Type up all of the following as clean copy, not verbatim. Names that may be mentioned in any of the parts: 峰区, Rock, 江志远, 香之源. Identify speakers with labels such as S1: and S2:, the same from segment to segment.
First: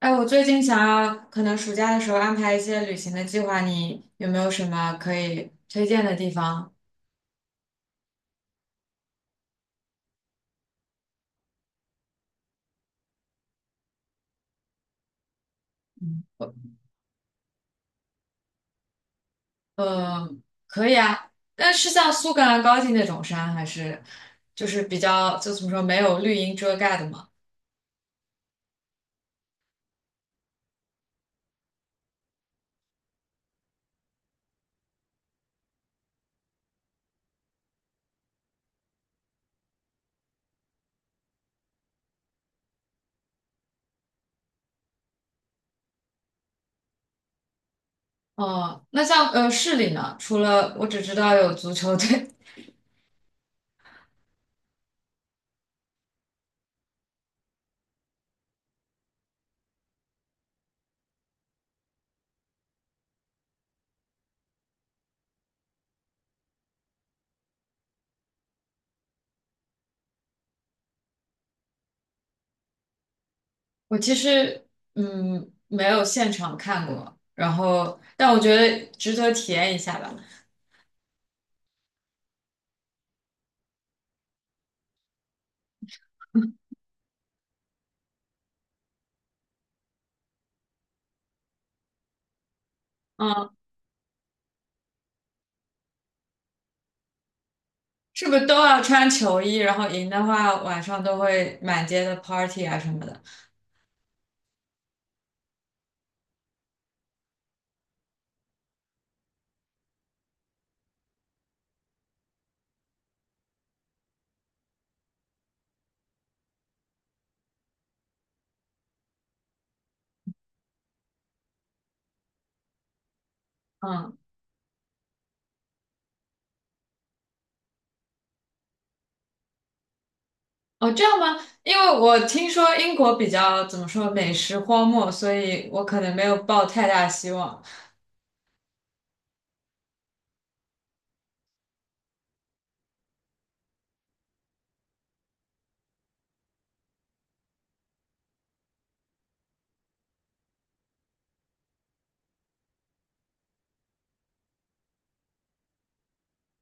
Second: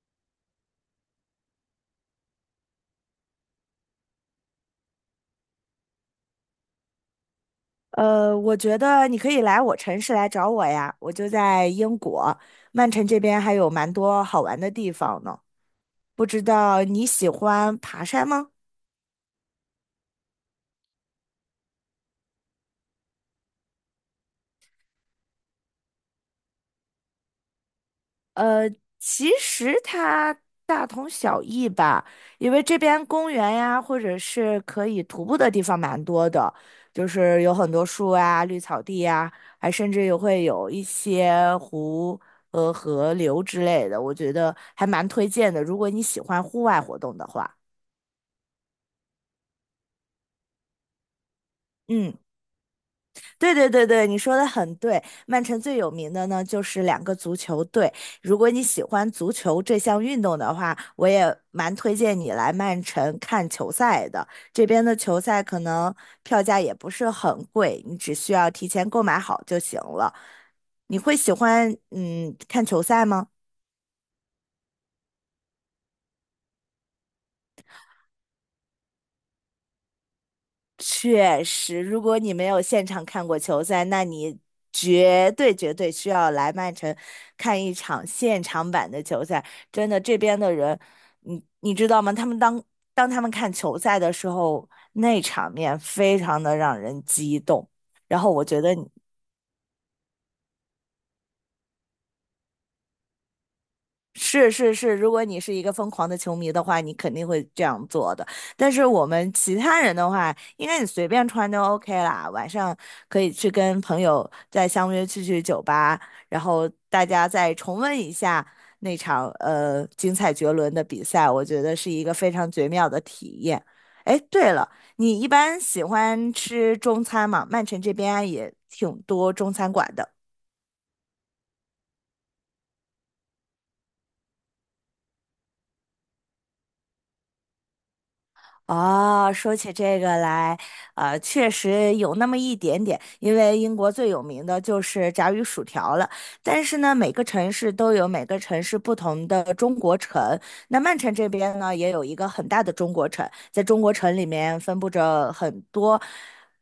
S1: 哎，我最近想要可能暑假的时候安排一些旅行的计划，你有没有什么可以推荐的地方？
S2: 我觉得你可以来我城市来找我呀，我就在英国，曼城这边还有蛮多好玩的地方呢。不知道你喜欢爬山吗？
S1: 嗯，可以啊，但是像苏格兰高地那种山，还是就是比较就怎么说没有绿荫遮盖的嘛。
S2: 呃，其实它大同小异吧，因为这边公园呀，或者是可以徒步的地方蛮多的，就是有很多树啊、绿草地呀，还甚至也会有一些湖和河流之类的，我觉得还蛮推荐的，如果你喜欢户外活动的话。
S1: 哦、那像市里呢，除了我只知道有足球
S2: 嗯，
S1: 队，
S2: 对对对对，你说的很对。曼城最有名的呢，就是两个足球队。如果你喜欢足球这项运动的话，我也蛮推荐你来曼城看球赛的。这边的球赛可能票价也不是很贵，你只需要提前购买好就行了。你会喜欢看球赛吗？
S1: 我其实没有现场看过，然后但我觉得值得体验一下吧。
S2: 确实，如果你没有现场看过球赛，那你绝对绝对需要来曼城看一场现场版的球赛。真的，这边的人，你知道吗？他们当他们
S1: 嗯。
S2: 看球赛的时候，那场面非常的让人激动。然
S1: 是
S2: 后
S1: 不
S2: 我
S1: 是都
S2: 觉得
S1: 要
S2: 你
S1: 穿球衣？然后赢的话，晚上都会满街的 party 啊什么的。
S2: 是是是，如果你是一个疯狂的球迷的话，你肯定会这样做的。但是我们其他人的话，应该你随便穿都 OK 啦。晚上可以去跟朋友再相约去酒吧，然后大家再重温一下那场精彩绝伦的比赛，我觉得是一个非常绝妙的体验。
S1: 嗯，
S2: 哎，对了，你一般喜欢吃中餐吗？曼城这边也挺多中餐馆的。
S1: 哦，这样吗？因为我听说英国比较怎么说美食荒漠，所以我可能没有抱太大希望。
S2: 哦，说起这个来，确实有那么一点点，因为英国最有名的就是炸鱼薯条了。但是呢，每个城市都有每个城市不同的中国城。那曼城这边呢，也有一个很大的中国城，在中国城里面分布着很多，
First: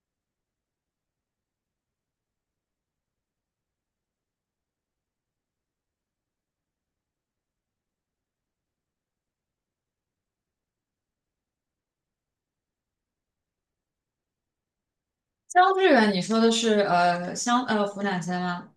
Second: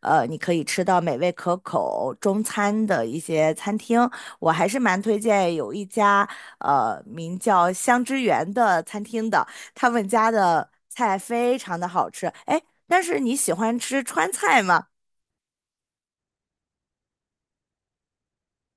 S2: 你可以吃到美味可口中餐的一些餐厅。我还是蛮推荐有一家，名叫香之源的餐厅的。他们家的菜非常的好吃。哎，但是你喜欢吃川菜吗？
S1: 江志远，你说的是呃湘呃湖南菜吗？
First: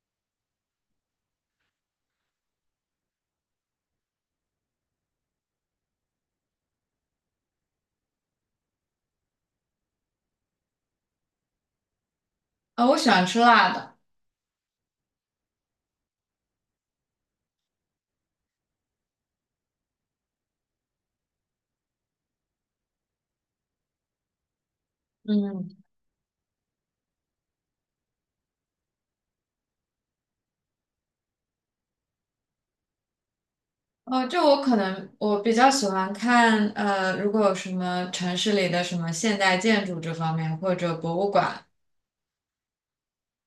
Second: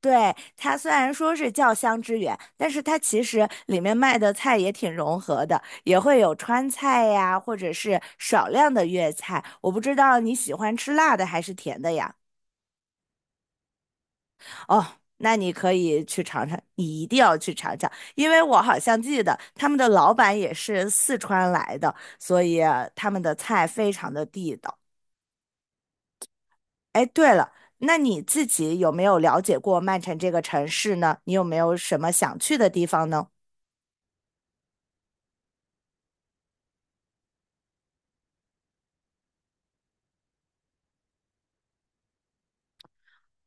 S2: 对，它虽然说是叫香之源，但是它其实里面卖的菜也挺融合的，也会有川菜呀，或者是少量的粤菜。我不知道你喜欢吃辣的还是甜的呀？
S1: 我喜欢吃辣的。
S2: 哦，那你可以去尝尝，你一定要去尝尝，因为我好像记得他们的老板也是四川来的，所以他们的菜非常的地道。
S1: 嗯，
S2: 哎，对了，那你自己有没有了解过曼城这个城市呢？你有没有什么想去的地方呢？
S1: 哦，就我可能我比较喜欢看，如果有什么城市里的什么现代建筑这方面或者博物馆。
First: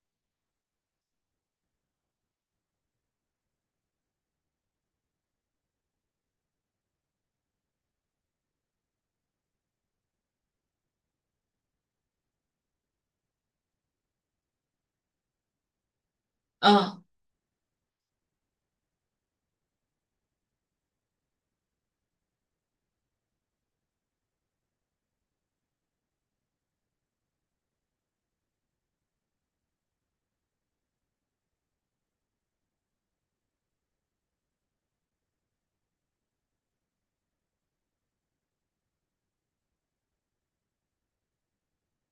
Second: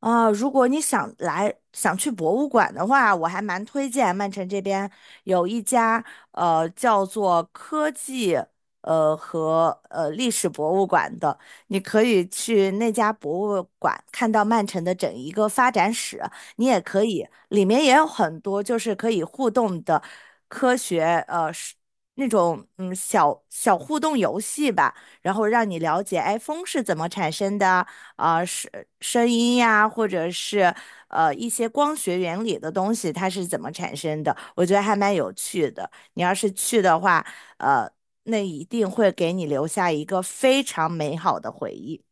S2: 啊，如果你想来想去博物馆的话，我还蛮推荐曼城这边有一家叫做科技和历史博物馆的，你可以去那家博物馆看到曼城的整一个发展史，你也
S1: 嗯。
S2: 可以里面也有很多就是可以互动的科学是那种小小互动游戏吧。然后让你了解，iPhone 是怎么产生的啊，声音呀，或者是一些光学原理的东西，它是怎么产生的？我觉得还蛮有趣的。你要是去的话，呃，那一定会给你留下一个非常美好的回忆。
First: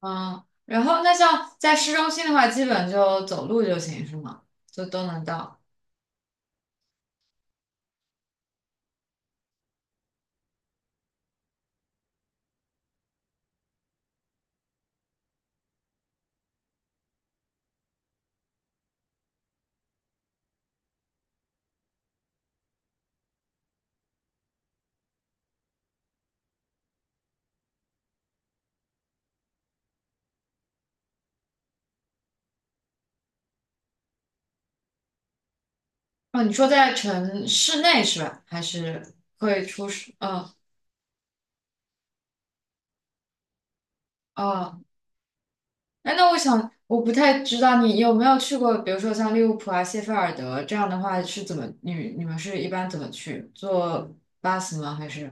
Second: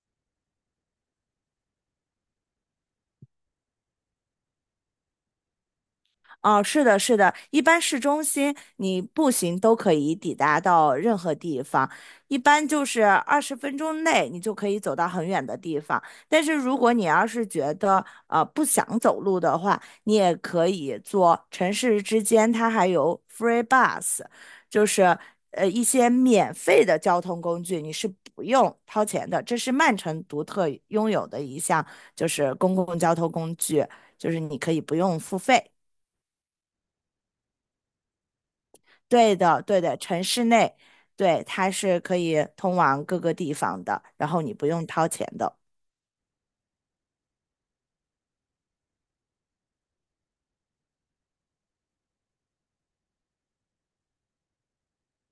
S1: 嗯，然后那像在市中心的话，基本就走路就行，是吗？就都能到。
S2: 哦，是的，是的，一般市中心你步行都可以抵达到任何地方，一般就是20分钟内你就可以走到很远的地方。但是如果你要是觉得不想走路的话，你也可以坐城市之间，它还有 free bus，就是一些免费的交通工具，你是不用掏钱的。这是曼城独特拥有的一项，就是公共交通工具，就是你可以不用付费。
S1: 哦，你说在城市内是吧？还是
S2: 对的，
S1: 会
S2: 对
S1: 出
S2: 的，
S1: 市？
S2: 城市
S1: 嗯
S2: 内，对，它是可以通往各个地方的，然后你不
S1: 哦，
S2: 用掏钱的。
S1: 哎，那我想我不太知道你有没有去过，比如说像利物浦啊、谢菲尔德这样的话，是怎么你们是一般怎么去？坐巴士吗？还是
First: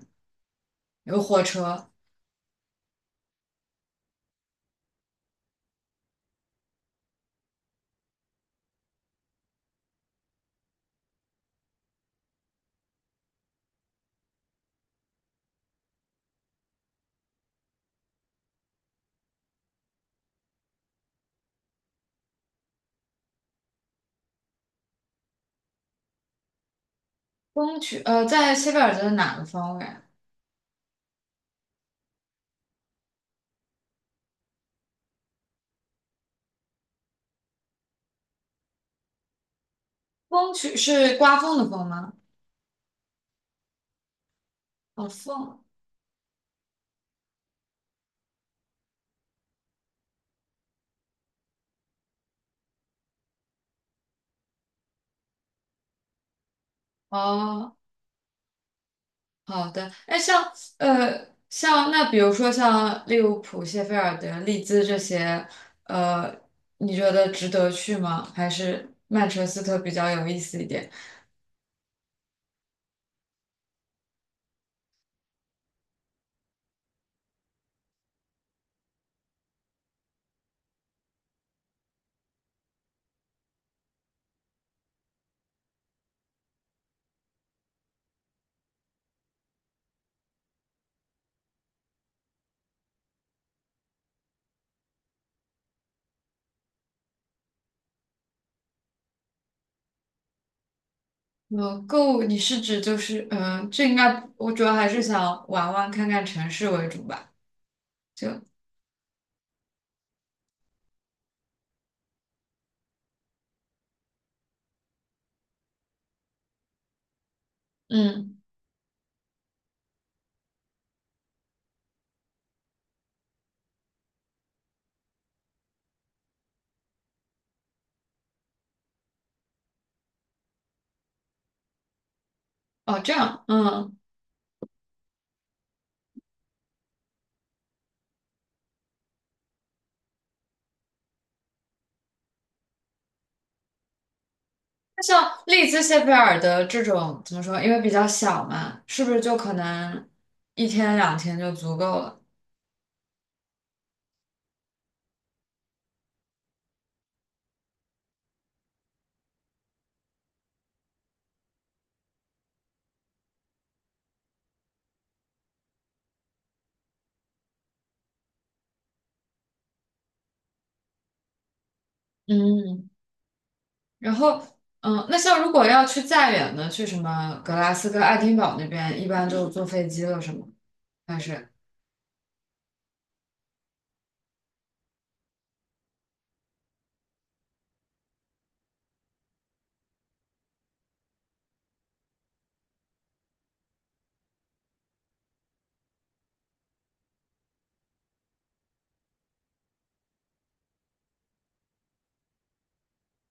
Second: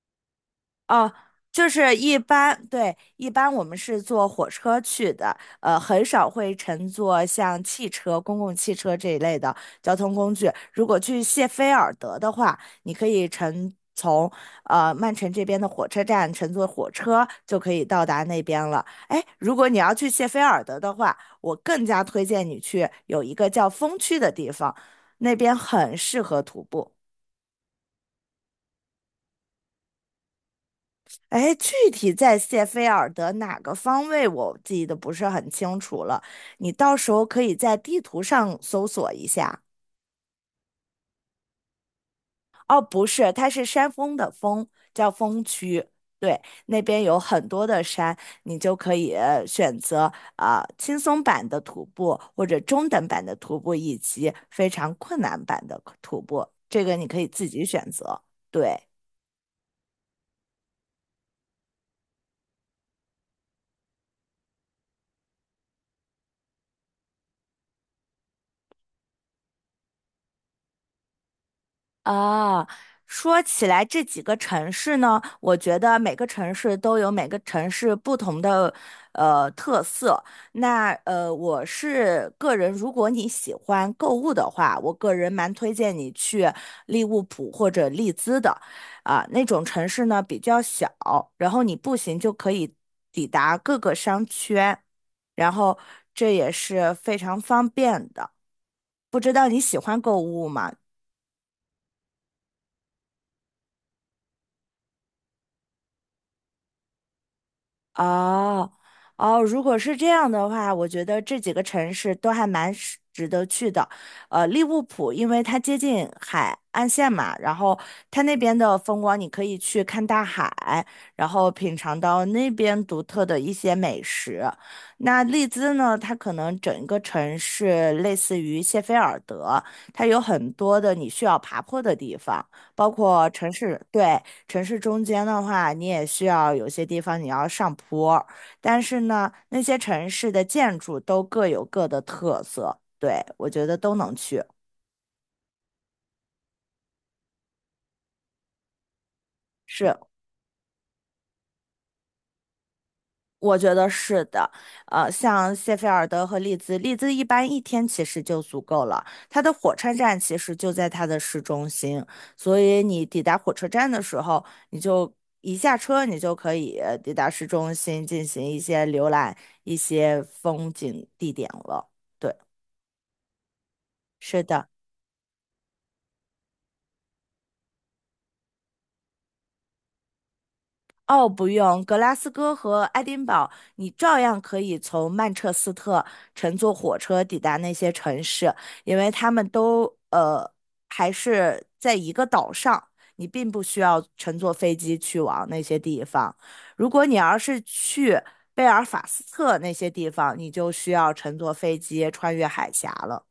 S2: 哦，
S1: 有火
S2: 就
S1: 车？
S2: 是一般，对，一般我们是坐火车去的，很少会乘坐像汽车、公共汽车这一类的交通工具。如果去谢菲尔德的话，你可以从曼城这边的火车站乘坐火车就可以到达那边了。哎，如果你要去谢菲尔德的话，我更加推荐你去有一个叫风区的地方，那边很适合徒步。
S1: 风区在谢菲尔德的哪个方位？
S2: 哎，具体在谢菲尔德哪个方位，我记得不是很清楚了。你到时候可以在地图上搜索一下。
S1: 风区是刮风的风吗？
S2: 哦，不是，它是山峰的峰，
S1: 哦，
S2: 叫峰
S1: 风
S2: 区。对，那边有很多的山，你就可以选择啊、轻松版的徒步，或者中等版的徒步，以及非常困难版的徒步。这个你可以自己
S1: 哦。
S2: 选择。对。
S1: 好的，哎，像呃，像那比如说像利物浦、谢菲尔德、利兹这些，呃，你觉得值得去吗？还是曼彻斯特比较有意思一点？
S2: 啊，说起来这几个城市呢，我觉得每个城市都有每个城市不同的特色。那我是个人，如果你喜欢购物的话，我个人蛮推荐你去利物浦或者利兹的，啊、那种城市呢比较小，然后你步行就可以抵达各个商圈，然后这也是非常方便的。不知道你喜欢购物吗？
S1: 购物你是指就是这应该我主要还是想玩玩看看城市为主吧。就
S2: 哦哦，如果是这样的话，我觉得这几个城市都还蛮是值得去的。利物浦，因为它接近海岸线嘛，然后它那
S1: 嗯，
S2: 边的风光，你可以去看大海，然后品尝到那边独特的一些美食。那利兹呢，它可能整个城市类似于谢菲尔德，它有很多的你需要爬坡的地方，包
S1: 哦，这
S2: 括
S1: 样，
S2: 城市，
S1: 嗯，
S2: 对。城市中间的话，你也需要有些地方你要上坡，但是呢，那些城市的建筑都各有各的特色，对，我觉得都能去。
S1: 那像利兹、谢菲尔德这种怎么说？因为比较小嘛，是不是就可
S2: 是，
S1: 能一天两天就足够了？
S2: 我觉得是的。像谢菲尔德和利兹，利兹一般一天其实就足够了，它的火车站其实就在它的市中心，所以你抵达火车站的时候，你就。一下车，你就可以抵达市中心进行一些浏览、一些风景地点了。对。
S1: 嗯然后，
S2: 是的，
S1: 嗯，那像如果要去再远的，去什么格拉斯哥、爱丁堡那边，一般就坐飞机了，是吗？还
S2: 哦，不
S1: 是
S2: 用，格拉斯哥和爱丁堡，你照样可以从曼彻斯特乘坐火车抵达那些城市，因为他们都呃还是在一个岛上，你并不需要乘坐飞机去往那些地方。如果你要是去贝尔法斯特那些地方，你就需要乘坐飞机穿越海峡了。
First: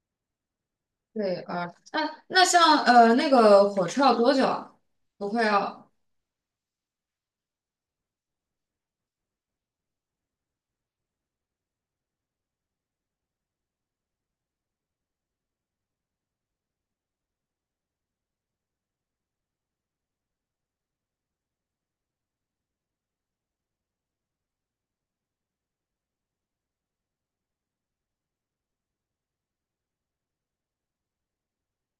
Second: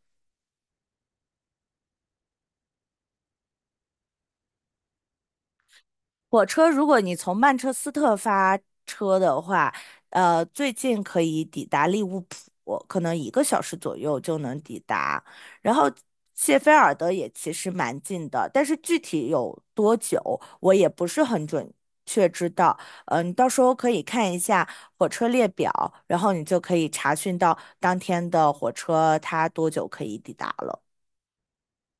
S1: 对，啊，那像那个火车要多久啊？不会要
S2: 火车，如果你从曼彻斯特发车的话，最近可以抵达利物浦，可能1个小时左右就能抵达。然后谢菲尔德也其实蛮近的，但是具体有多久，我也不是很准确知道。嗯，你到时候可以看一下火车列表，然后你就可以查询到当天的火车它多久可以抵达了。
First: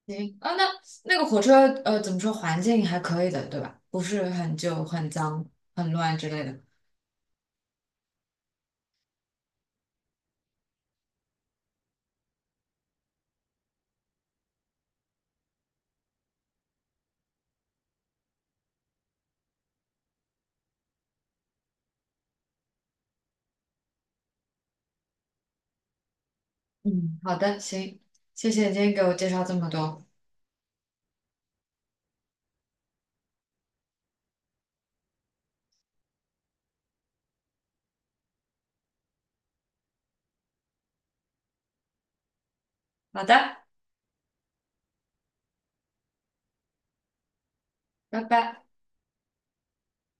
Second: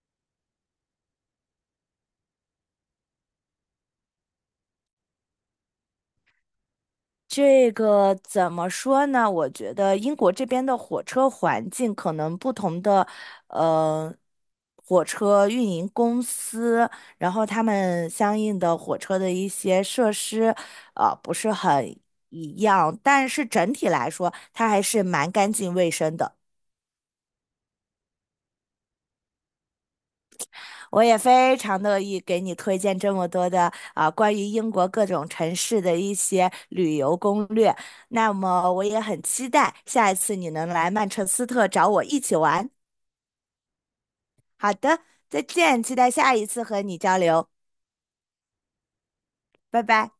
S1: 行啊？那那个火车怎么说？环境还可以的，对吧？不是很旧、很脏、很乱之类的。
S2: 这个怎么说呢？我觉得英国这边的火车环境可能不同的，呃，火车运营公司，然后他们相应的火车的一些设施，不是很一样，但是整体来说，它还是蛮干净卫生的。
S1: 嗯，好的，行，谢谢你今天给我介绍这么多。
S2: 我也非常乐意给你推荐这么多的啊，关于英国各种城市的一些旅游攻略。那么我也很期待下一次你能来曼彻斯特找我一起玩。
S1: 好的，
S2: 好的，再见，期待下一次和你交流，
S1: 拜拜。
S2: 拜拜。